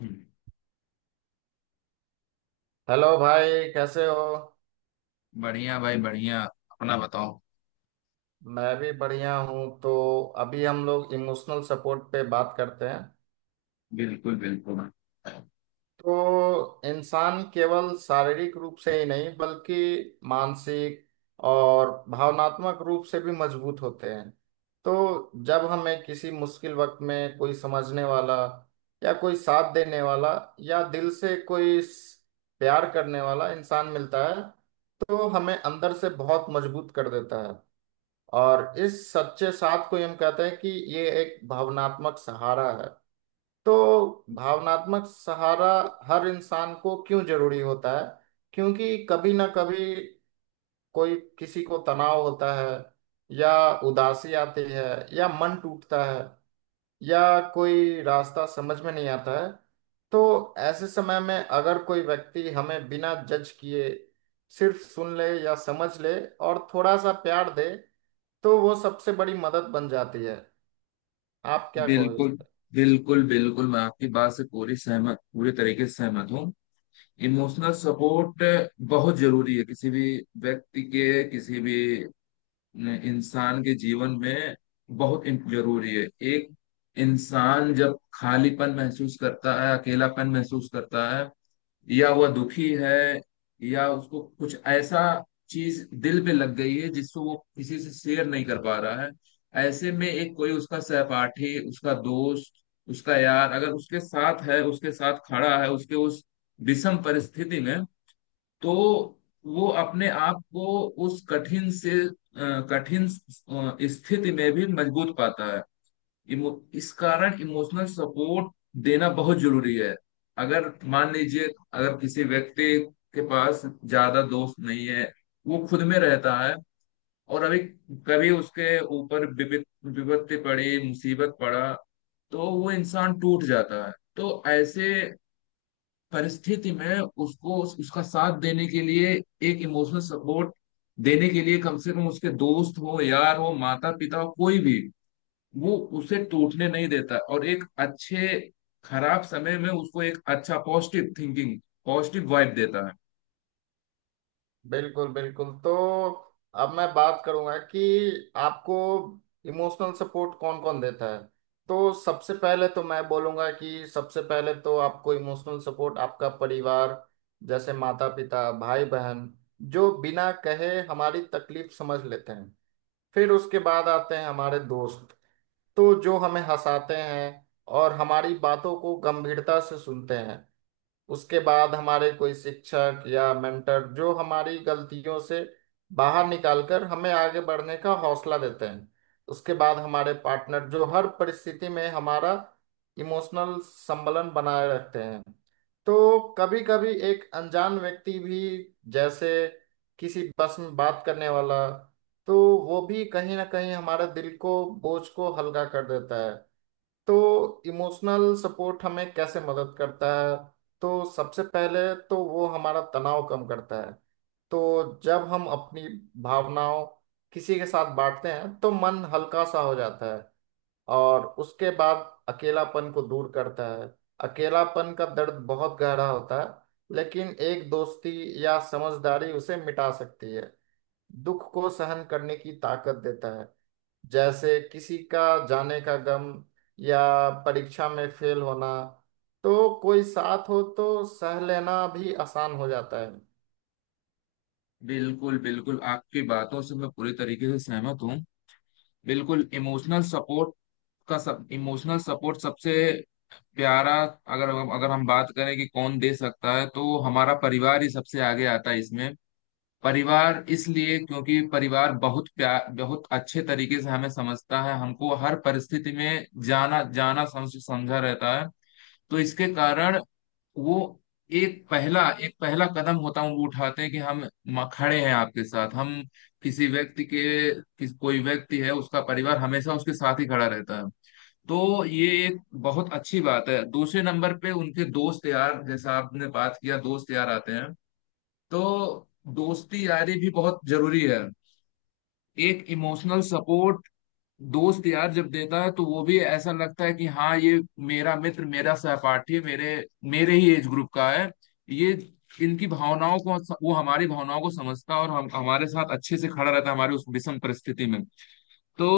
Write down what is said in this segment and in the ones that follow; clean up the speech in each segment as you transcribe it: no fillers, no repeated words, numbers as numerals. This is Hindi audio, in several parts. हम्म। हेलो भाई कैसे हो। बढ़िया भाई बढ़िया। अपना बताओ। मैं भी बढ़िया हूँ। तो अभी हम लोग इमोशनल सपोर्ट पे बात करते हैं। बिल्कुल बिल्कुल, तो इंसान केवल शारीरिक रूप से ही नहीं बल्कि मानसिक और भावनात्मक रूप से भी मजबूत होते हैं। तो जब हमें किसी मुश्किल वक्त में कोई समझने वाला या कोई साथ देने वाला या दिल से कोई प्यार करने वाला इंसान मिलता है, तो हमें अंदर से बहुत मजबूत कर देता है। और इस सच्चे साथ को ही हम कहते हैं कि ये एक भावनात्मक सहारा है। तो भावनात्मक सहारा हर इंसान को क्यों जरूरी होता है? क्योंकि कभी ना कभी कोई किसी को तनाव होता है, या उदासी आती है, या मन टूटता है, या कोई रास्ता समझ में नहीं आता है। तो ऐसे समय में अगर कोई व्यक्ति हमें बिना जज किए सिर्फ सुन ले या समझ ले और थोड़ा सा प्यार दे, तो वो सबसे बड़ी मदद बन जाती है। आप क्या कहो इस बिल्कुल पे? बिल्कुल, बिल्कुल मैं आपकी बात से पूरी तरीके से सहमत हूँ। इमोशनल सपोर्ट बहुत जरूरी है किसी भी व्यक्ति के, किसी भी इंसान के जीवन में बहुत जरूरी है। एक इंसान जब खालीपन महसूस करता है, अकेलापन महसूस करता है, या वह दुखी है, या उसको कुछ ऐसा चीज दिल पे लग गई है जिसको वो किसी से शेयर नहीं कर पा रहा है। ऐसे में एक कोई उसका सहपाठी, उसका दोस्त, उसका यार अगर उसके साथ है, उसके साथ खड़ा है उसके उस विषम परिस्थिति में, तो वो अपने आप को उस कठिन स्थिति में भी मजबूत पाता है। इमो, इस कारण इमोशनल सपोर्ट देना बहुत जरूरी है। अगर मान लीजिए, अगर किसी व्यक्ति के पास ज्यादा दोस्त नहीं है, वो खुद में रहता है, और अभी कभी उसके ऊपर विपत्ति पड़ी, मुसीबत पड़ा, तो वो इंसान टूट जाता है। तो ऐसे परिस्थिति में उसको उसका साथ देने के लिए, एक इमोशनल सपोर्ट देने के लिए, कम से कम उसके दोस्त हो, यार हो, माता पिता हो, कोई भी, वो उसे टूटने नहीं देता। और एक अच्छे खराब समय में उसको एक अच्छा पॉजिटिव थिंकिंग, पॉजिटिव वाइब देता है। बिल्कुल बिल्कुल। तो अब मैं बात करूंगा कि आपको इमोशनल सपोर्ट कौन कौन देता है। तो सबसे पहले तो मैं बोलूंगा कि सबसे पहले तो आपको इमोशनल सपोर्ट आपका परिवार, जैसे माता पिता भाई बहन, जो बिना कहे हमारी तकलीफ समझ लेते हैं। फिर उसके बाद आते हैं हमारे दोस्त, तो जो हमें हंसाते हैं और हमारी बातों को गंभीरता से सुनते हैं। उसके बाद हमारे कोई शिक्षक या मेंटर, जो हमारी गलतियों से बाहर निकालकर हमें आगे बढ़ने का हौसला देते हैं। उसके बाद हमारे पार्टनर, जो हर परिस्थिति में हमारा इमोशनल संबलन बनाए रखते हैं। तो कभी कभी एक अनजान व्यक्ति भी, जैसे किसी बस में बात करने वाला, तो वो भी कहीं ना कहीं हमारे दिल को बोझ को हल्का कर देता है। तो इमोशनल सपोर्ट हमें कैसे मदद करता है? तो सबसे पहले तो वो हमारा तनाव कम करता है। तो जब हम अपनी भावनाओं किसी के साथ बांटते हैं, तो मन हल्का सा हो जाता है। और उसके बाद अकेलापन को दूर करता है। अकेलापन का दर्द बहुत गहरा होता है, लेकिन एक दोस्ती या समझदारी उसे मिटा सकती है। दुख को सहन करने की ताकत देता है, जैसे किसी का जाने का गम या परीक्षा में फेल होना। तो कोई साथ हो तो सह लेना भी आसान हो जाता है। बिल्कुल बिल्कुल, आपकी बातों से मैं पूरी तरीके से सहमत हूँ। बिल्कुल इमोशनल सपोर्ट का सब, इमोशनल सपोर्ट सबसे प्यारा। अगर अगर हम बात करें कि कौन दे सकता है, तो हमारा परिवार ही सबसे आगे आता है इसमें। परिवार इसलिए क्योंकि परिवार बहुत प्यार, बहुत अच्छे तरीके से हमें समझता है, हमको हर परिस्थिति में जाना जाना समझ समझा रहता है। तो इसके कारण वो एक पहला कदम होता है, वो उठाते हैं कि हम खड़े हैं आपके साथ। हम किसी व्यक्ति के किस कोई व्यक्ति है, उसका परिवार हमेशा उसके साथ ही खड़ा रहता है। तो ये एक बहुत अच्छी बात है। दूसरे नंबर पे उनके दोस्त यार, जैसा आपने बात किया, दोस्त यार आते हैं। तो दोस्ती यारी भी बहुत जरूरी है। एक इमोशनल सपोर्ट दोस्त यार जब देता है, तो वो भी ऐसा लगता है कि हाँ, ये मेरा मित्र, मेरा सहपाठी, मेरे मेरे ही एज ग्रुप का है। ये इनकी भावनाओं को, वो हमारी भावनाओं को समझता है, और हम हमारे साथ अच्छे से खड़ा रहता है हमारी उस विषम परिस्थिति में। तो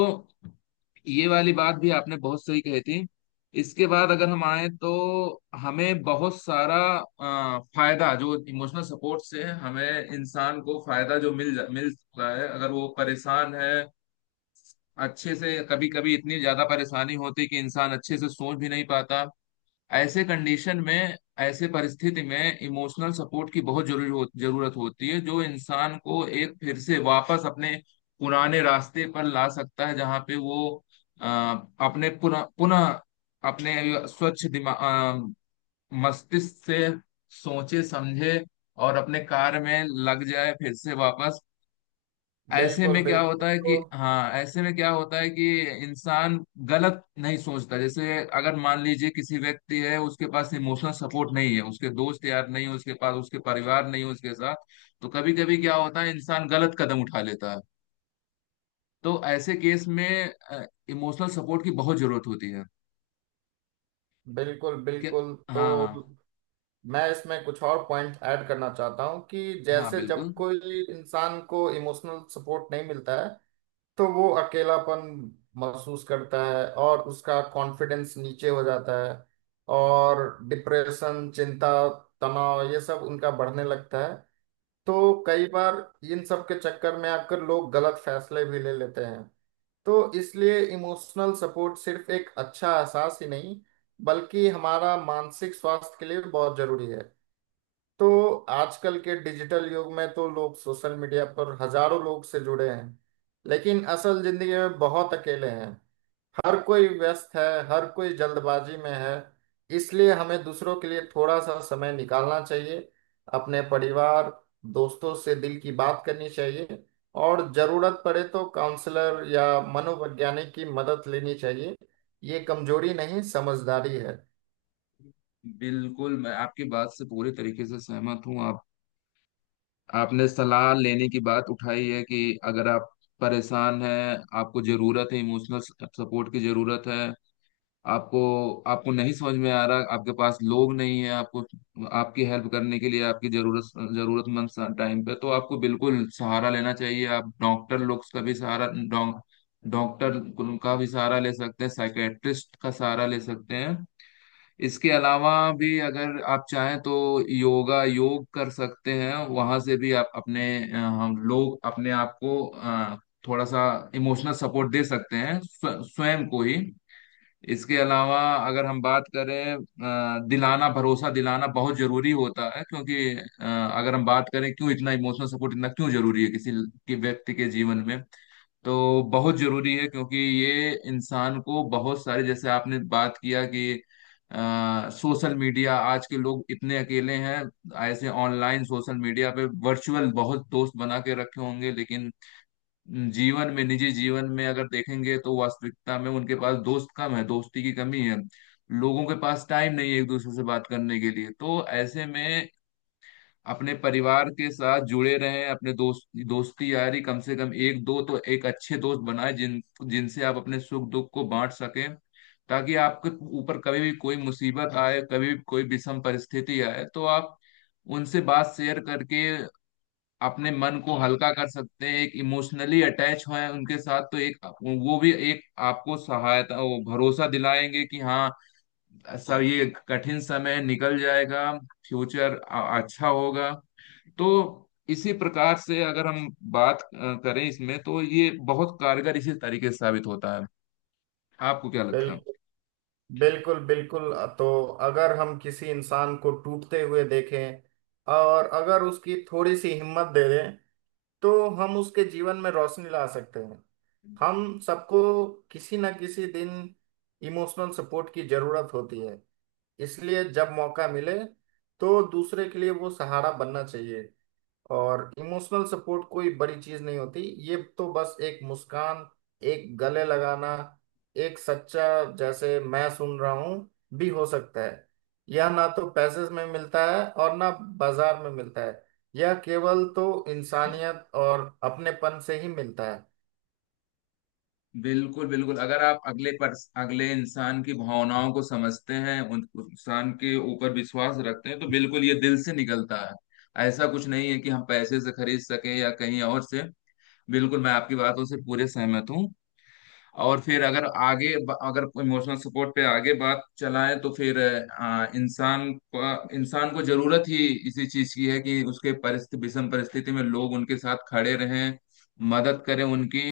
ये वाली बात भी आपने बहुत सही कही थी। इसके बाद अगर हम आए, तो हमें बहुत सारा फायदा जो इमोशनल सपोर्ट से हमें, इंसान को फायदा जो मिल सकता है अगर वो परेशान है। अच्छे से कभी कभी इतनी ज्यादा परेशानी होती कि इंसान अच्छे से सोच भी नहीं पाता। ऐसे कंडीशन में, ऐसे परिस्थिति में इमोशनल सपोर्ट की बहुत जरूरत होती है, जो इंसान को एक फिर से वापस अपने पुराने रास्ते पर ला सकता है। जहाँ पे वो अ, अपने पुनः पुनः अपने स्वच्छ दिमाग, मस्तिष्क से सोचे समझे, और अपने कार्य में लग जाए फिर से वापस। ऐसे बिल्कुल में क्या बिल्कुल। होता है तो कि हाँ, ऐसे में क्या होता है कि इंसान गलत नहीं सोचता। जैसे अगर मान लीजिए किसी व्यक्ति है, उसके पास इमोशनल सपोर्ट नहीं है, उसके दोस्त यार नहीं है उसके पास, उसके परिवार नहीं है उसके साथ, तो कभी कभी क्या होता है इंसान गलत कदम उठा लेता है। तो ऐसे केस में इमोशनल सपोर्ट की बहुत जरूरत होती है। बिल्कुल कि बिल्कुल। तो हाँ हाँ। मैं इसमें कुछ और पॉइंट ऐड करना चाहता हूँ कि हाँ जैसे जब बिल्कुल, कोई इंसान को इमोशनल सपोर्ट नहीं मिलता है, तो वो अकेलापन महसूस करता है और उसका कॉन्फिडेंस नीचे हो जाता है। और डिप्रेशन, चिंता, तनाव, ये सब उनका बढ़ने लगता है। तो कई बार इन सब के चक्कर में आकर लोग गलत फैसले भी ले लेते हैं। तो इसलिए इमोशनल सपोर्ट सिर्फ एक अच्छा एहसास ही नहीं, बल्कि हमारा मानसिक स्वास्थ्य के लिए बहुत जरूरी है। तो आजकल के डिजिटल युग में तो लोग सोशल मीडिया पर हजारों लोग से जुड़े हैं, लेकिन असल जिंदगी में बहुत अकेले हैं। हर कोई व्यस्त है, हर कोई जल्दबाजी में है। इसलिए हमें दूसरों के लिए थोड़ा सा समय निकालना चाहिए, अपने परिवार, दोस्तों से दिल की बात करनी चाहिए। और जरूरत पड़े तो काउंसलर या मनोवैज्ञानिक की मदद लेनी चाहिए। ये कमजोरी नहीं, समझदारी है। बिल्कुल मैं आपकी बात से पूरे तरीके से सहमत हूँ। आप आपने सलाह लेने की बात उठाई है कि अगर आप परेशान हैं, आपको जरूरत है, इमोशनल सपोर्ट की जरूरत है। आपको, नहीं समझ में आ रहा, आपके पास लोग नहीं है आपको, आपकी हेल्प करने के लिए, आपकी जरूरतमंद टाइम पे, तो आपको बिल्कुल सहारा लेना चाहिए। आप डॉक्टर लोग का भी सहारा, डॉक्टर का भी सहारा ले सकते हैं, साइकेट्रिस्ट का सहारा ले सकते हैं। इसके अलावा भी अगर आप चाहें तो योग कर सकते हैं, वहां से भी आप अपने, हम लोग अपने आप को थोड़ा सा इमोशनल सपोर्ट दे सकते हैं, स्वयं को ही। इसके अलावा अगर हम बात करें, अ, दिलाना भरोसा दिलाना बहुत जरूरी होता है, क्योंकि अगर हम बात करें क्यों इतना इमोशनल सपोर्ट इतना क्यों जरूरी है किसी के, व्यक्ति के जीवन में, तो बहुत जरूरी है। क्योंकि ये इंसान को बहुत सारे, जैसे आपने बात किया कि सोशल मीडिया आज के लोग इतने अकेले हैं। ऐसे ऑनलाइन सोशल मीडिया पे वर्चुअल बहुत दोस्त बना के रखे होंगे, लेकिन जीवन में, निजी जीवन में अगर देखेंगे, तो वास्तविकता में उनके पास दोस्त कम है, दोस्ती की कमी है। लोगों के पास टाइम नहीं है एक दूसरे से बात करने के लिए। तो ऐसे में अपने परिवार के साथ जुड़े रहें, अपने दोस्त, दोस्ती यारी कम से कम एक दो, तो एक अच्छे दोस्त बनाए जिनसे आप अपने सुख दुख को बांट सकें। ताकि आपके ऊपर कभी भी कोई मुसीबत आए, कभी भी कोई विषम परिस्थिति आए, तो आप उनसे बात शेयर करके अपने मन को हल्का कर सकते हैं। एक इमोशनली अटैच हों उनके साथ, तो एक वो भी एक आपको सहायता, वो भरोसा दिलाएंगे कि हाँ, सब ये कठिन समय निकल जाएगा, फ्यूचर अच्छा होगा। तो इसी प्रकार से अगर हम बात करें इसमें, तो ये बहुत कारगर इसी तरीके से साबित होता है। आपको क्या लगता है? बिल्कुल बिल्कुल बिल्कुल। तो अगर हम किसी इंसान को टूटते हुए देखें और अगर उसकी थोड़ी सी हिम्मत दे दें, तो हम उसके जीवन में रोशनी ला सकते हैं। हम सबको किसी ना किसी दिन इमोशनल सपोर्ट की जरूरत होती है। इसलिए जब मौका मिले, तो दूसरे के लिए वो सहारा बनना चाहिए। और इमोशनल सपोर्ट कोई बड़ी चीज नहीं होती। ये तो बस एक मुस्कान, एक गले लगाना, एक सच्चा जैसे मैं सुन रहा हूँ भी हो सकता है। यह ना तो पैसे में मिलता है और ना बाजार में मिलता है। यह केवल तो इंसानियत और अपनेपन से ही मिलता है। बिल्कुल बिल्कुल, अगर आप अगले इंसान की भावनाओं को समझते हैं, उन उस इंसान के ऊपर विश्वास रखते हैं, तो बिल्कुल ये दिल से निकलता है। ऐसा कुछ नहीं है कि हम पैसे से खरीद सकें या कहीं और से। बिल्कुल मैं आपकी बातों से पूरे सहमत हूँ। और फिर अगर आगे अगर इमोशनल सपोर्ट पे आगे बात चलाएं, तो फिर इंसान को जरूरत ही इसी चीज की है कि उसके परिस्थिति, विषम परिस्थिति में लोग उनके साथ खड़े रहें, मदद करें उनकी।